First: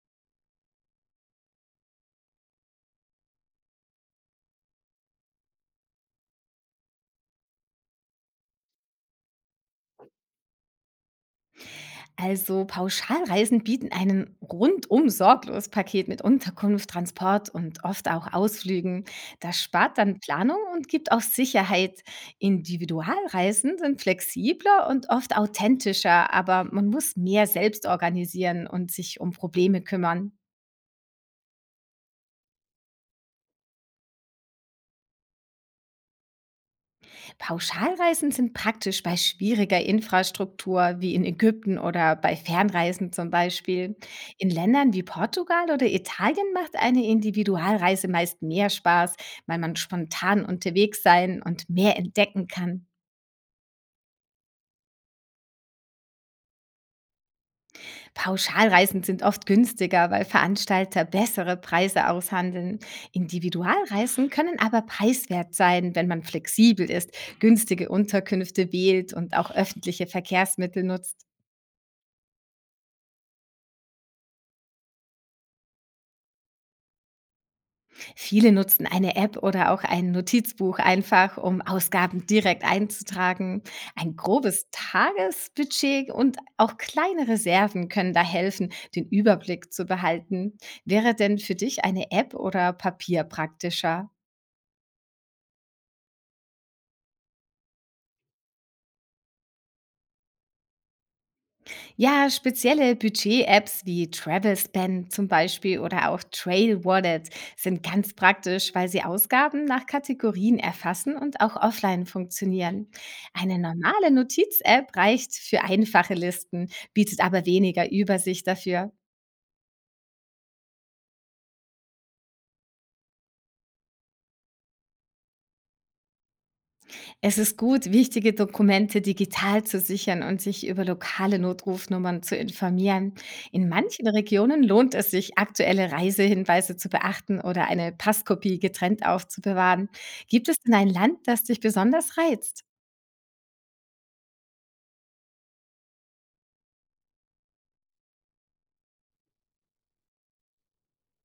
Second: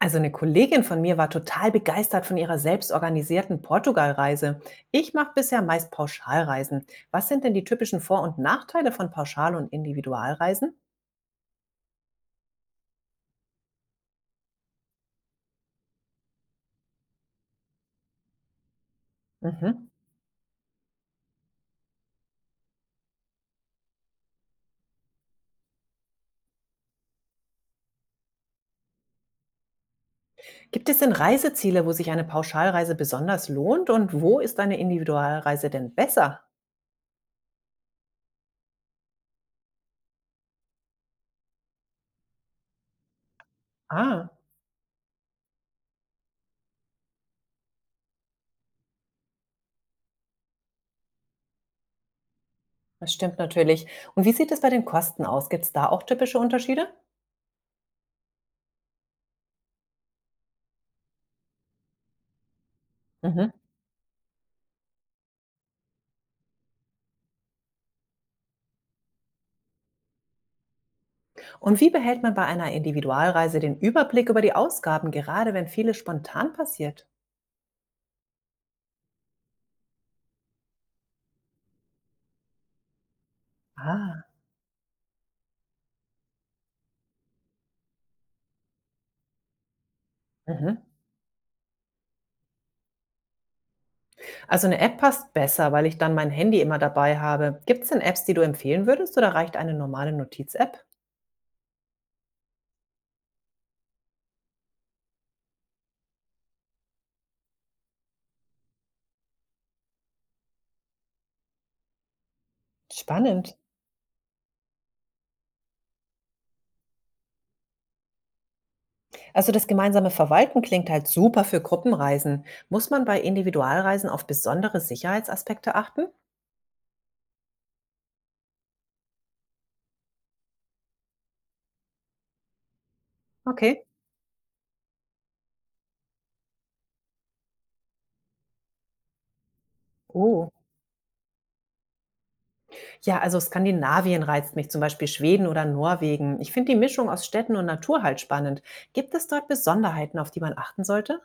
Also eine Kollegin von mir war total begeistert von ihrer selbstorganisierten Portugalreise. Ich mache bisher meist Pauschalreisen. Was sind denn die typischen Vor- und Nachteile von Pauschal- und Individualreisen? Also Pauschalreisen bieten einen rundum sorglos Paket mit Unterkunft, Transport und oft auch Ausflügen. Das Mhm. spart dann Planung und gibt auch Sicherheit. Individualreisen sind flexibler und oft authentischer, aber man muss mehr selbst organisieren und sich um Probleme kümmern. Gibt es denn Reiseziele, wo sich eine Pauschalreise besonders lohnt und wo ist eine Individualreise denn besser? Pauschalreisen sind praktisch bei schwieriger Infrastruktur wie in Ägypten oder bei Fernreisen zum Beispiel. Ah, In Ländern wie Portugal oder Italien macht eine Individualreise meist mehr Spaß, weil man spontan unterwegs sein und mehr entdecken kann. das stimmt natürlich. Und wie sieht es bei den Kosten aus? Gibt es da auch typische Unterschiede? Pauschalreisen sind oft günstiger, weil Veranstalter bessere Preise aushandeln. Mhm. Individualreisen können aber preiswert sein, wenn man flexibel ist, günstige Unterkünfte wählt und auch öffentliche Verkehrsmittel nutzt. Und wie behält man bei einer Individualreise den Überblick über die Ausgaben, gerade wenn vieles spontan passiert? Viele nutzen eine App oder auch ein Notizbuch einfach, um Ausgaben direkt einzutragen. Ein Ah, grobes Tagesbudget und auch kleine Reserven können da helfen, den Überblick zu behalten. mhm. Wäre denn für dich eine App oder Papier praktischer? Also eine App passt besser, weil ich dann mein Handy immer dabei habe. Gibt es denn Apps, die du empfehlen würdest oder reicht eine normale Notiz-App? Ja, spezielle Budget-Apps wie TravelSpan zum Beispiel oder auch Trail Wallet sind ganz praktisch, weil sie Ausgaben nach Kategorien erfassen und auch offline funktionieren. Spannend. Eine normale Notiz-App reicht für einfache Listen, bietet aber weniger Übersicht dafür. Also das gemeinsame Verwalten klingt halt super für Gruppenreisen. Muss man bei Individualreisen auf besondere Sicherheitsaspekte achten? Es ist gut, wichtige Dokumente digital zu sichern und sich über lokale Notrufnummern zu informieren. In Okay. manchen Regionen lohnt es sich, aktuelle Reisehinweise zu beachten oder eine Passkopie getrennt aufzubewahren. Gibt Oh. es denn ein Land, das dich besonders reizt? Ja, also Skandinavien reizt mich, zum Beispiel Schweden oder Norwegen. Ich finde die Mischung aus Städten und Natur halt spannend. Gibt es dort Besonderheiten, auf die man achten sollte?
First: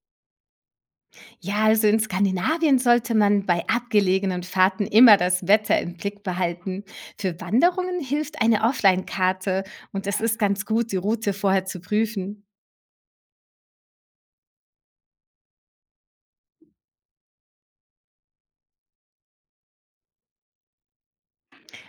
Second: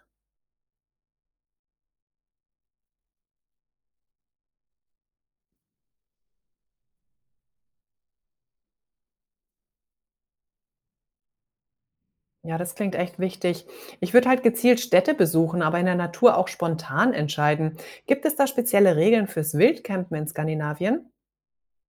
Ja, also in Skandinavien sollte man bei abgelegenen Fahrten immer das Wetter im Blick behalten. Für Wanderungen hilft eine Offline-Karte und es ist ganz gut, die Route vorher zu prüfen. Ja, das klingt echt wichtig. Ich würde halt gezielt Städte besuchen, aber in der Natur auch spontan entscheiden. Gibt es da spezielle Regeln fürs Wildcampen in Skandinavien?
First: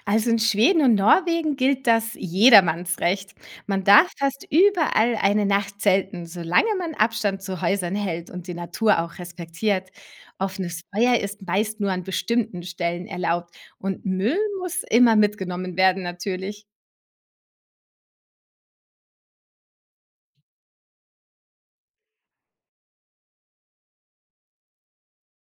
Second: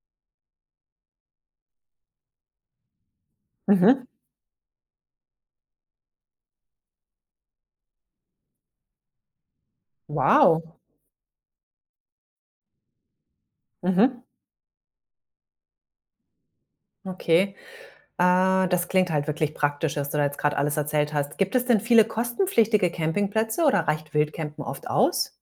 Also in Schweden und Norwegen gilt das Jedermannsrecht. Man Mhm. darf fast überall eine Nacht zelten, solange man Abstand zu Häusern hält und die Natur auch respektiert. Wow. Offenes Feuer ist meist nur an bestimmten Stellen erlaubt und Mhm. Müll muss immer mitgenommen werden natürlich. Okay. Das klingt halt wirklich praktisch, was du da jetzt gerade alles erzählt hast. Gibt es denn viele kostenpflichtige Campingplätze oder reicht Wildcampen oft aus?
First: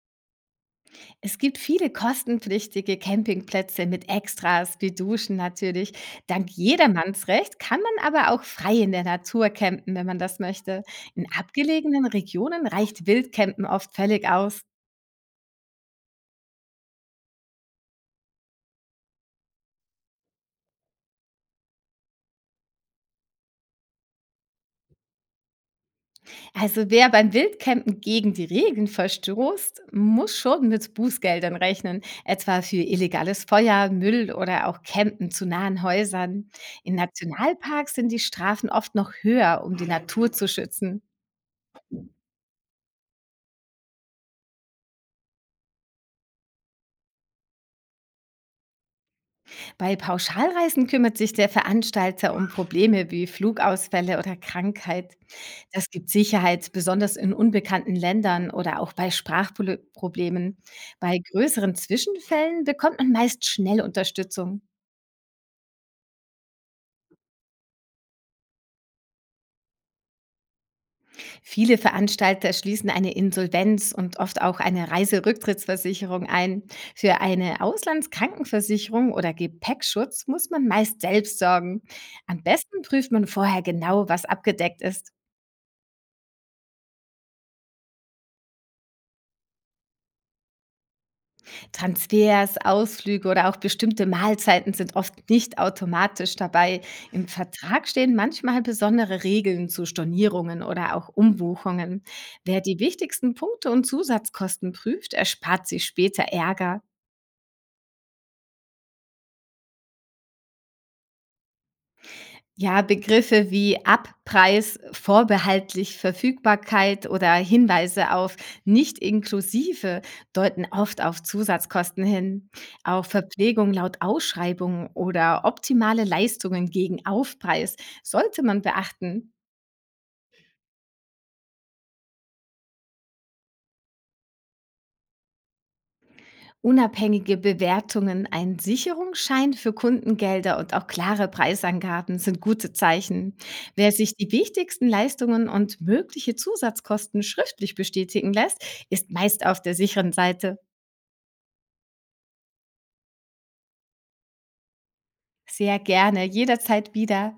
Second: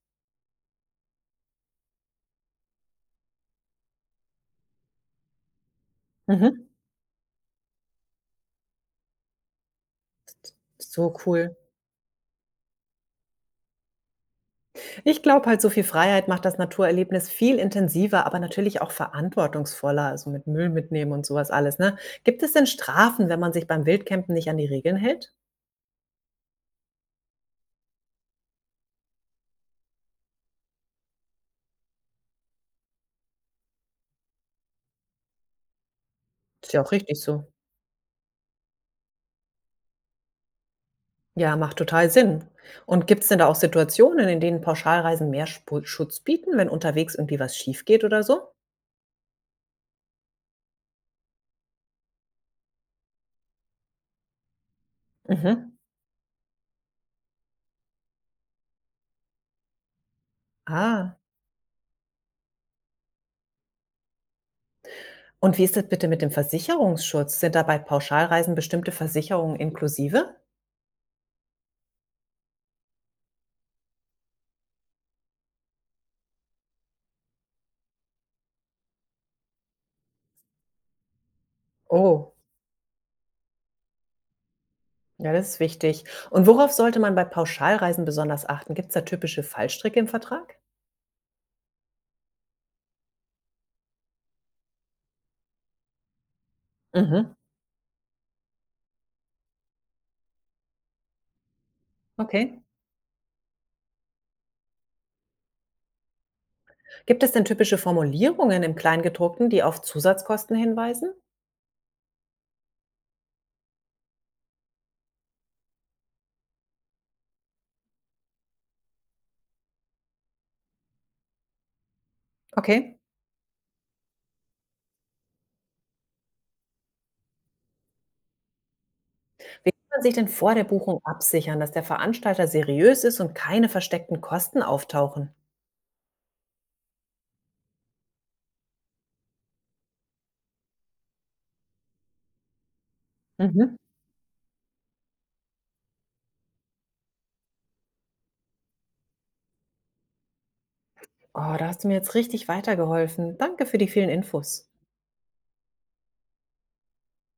Es gibt viele kostenpflichtige Campingplätze mit Extras wie Duschen natürlich. Dank Mhm. Jedermannsrecht kann man aber auch frei in der Natur campen, wenn man das möchte. So In cool. abgelegenen Regionen reicht Wildcampen oft völlig aus. Ich glaube halt, so viel Freiheit macht das Naturerlebnis viel intensiver, aber natürlich auch verantwortungsvoller, also mit Müll mitnehmen und sowas alles, ne? Gibt es denn Strafen, wenn man sich beim Wildcampen nicht an die Regeln hält? Also wer beim Wildcampen gegen die Regeln verstoßt, muss schon mit Bußgeldern rechnen, etwa für illegales Feuer, Müll oder auch Campen zu nahen Häusern. Ist ja auch In richtig so. Nationalparks sind die Strafen oft noch höher, um die Natur zu schützen. Ja, macht total Sinn. Und gibt es denn da auch Situationen, in denen Pauschalreisen mehr Spu Schutz bieten, wenn unterwegs irgendwie was schief geht oder so? Bei Pauschalreisen kümmert sich der Veranstalter um Probleme wie Flugausfälle oder Krankheit. Mhm. Das gibt Sicherheit, besonders in unbekannten Ländern oder auch bei Sprachproblemen. Ah. Bei größeren Zwischenfällen bekommt man meist schnell Unterstützung. Und wie ist das bitte mit dem Versicherungsschutz? Sind da bei Pauschalreisen bestimmte Versicherungen inklusive? Viele Veranstalter schließen eine Insolvenz und oft auch eine Reiserücktrittsversicherung ein. Für eine Auslandskrankenversicherung oder Gepäckschutz muss man meist selbst sorgen. Oh. Am besten prüft man vorher genau, was abgedeckt ist. Ja, das ist wichtig. Und worauf sollte man bei Pauschalreisen besonders achten? Gibt es da typische Fallstricke im Vertrag? Transfers, Ausflüge oder auch bestimmte Mahlzeiten sind oft nicht automatisch dabei. Im Mhm, Vertrag stehen manchmal besondere Regeln zu Stornierungen oder auch Umbuchungen. Wer okay. die wichtigsten Punkte und Zusatzkosten prüft, erspart sich später Ärger. Gibt es denn typische Formulierungen im Kleingedruckten, die auf Zusatzkosten hinweisen? Ja, Begriffe wie Abpreis, vorbehaltlich Verfügbarkeit oder Hinweise auf nicht inklusive deuten oft auf Zusatzkosten hin. Okay. Auch Verpflegung laut Ausschreibung oder optimale Leistungen gegen Aufpreis sollte man beachten. Wie kann man sich denn vor der Buchung absichern, dass der Veranstalter seriös ist und keine versteckten Kosten auftauchen? Unabhängige Bewertungen, ein Sicherungsschein für Kundengelder und auch klare Preisangaben sind gute Zeichen. Mhm. Wer sich die wichtigsten Leistungen und mögliche Zusatzkosten schriftlich bestätigen lässt, ist meist auf der sicheren Seite. Oh, da hast du mir jetzt richtig weitergeholfen. Danke für die vielen Infos. Sehr gerne, jederzeit wieder.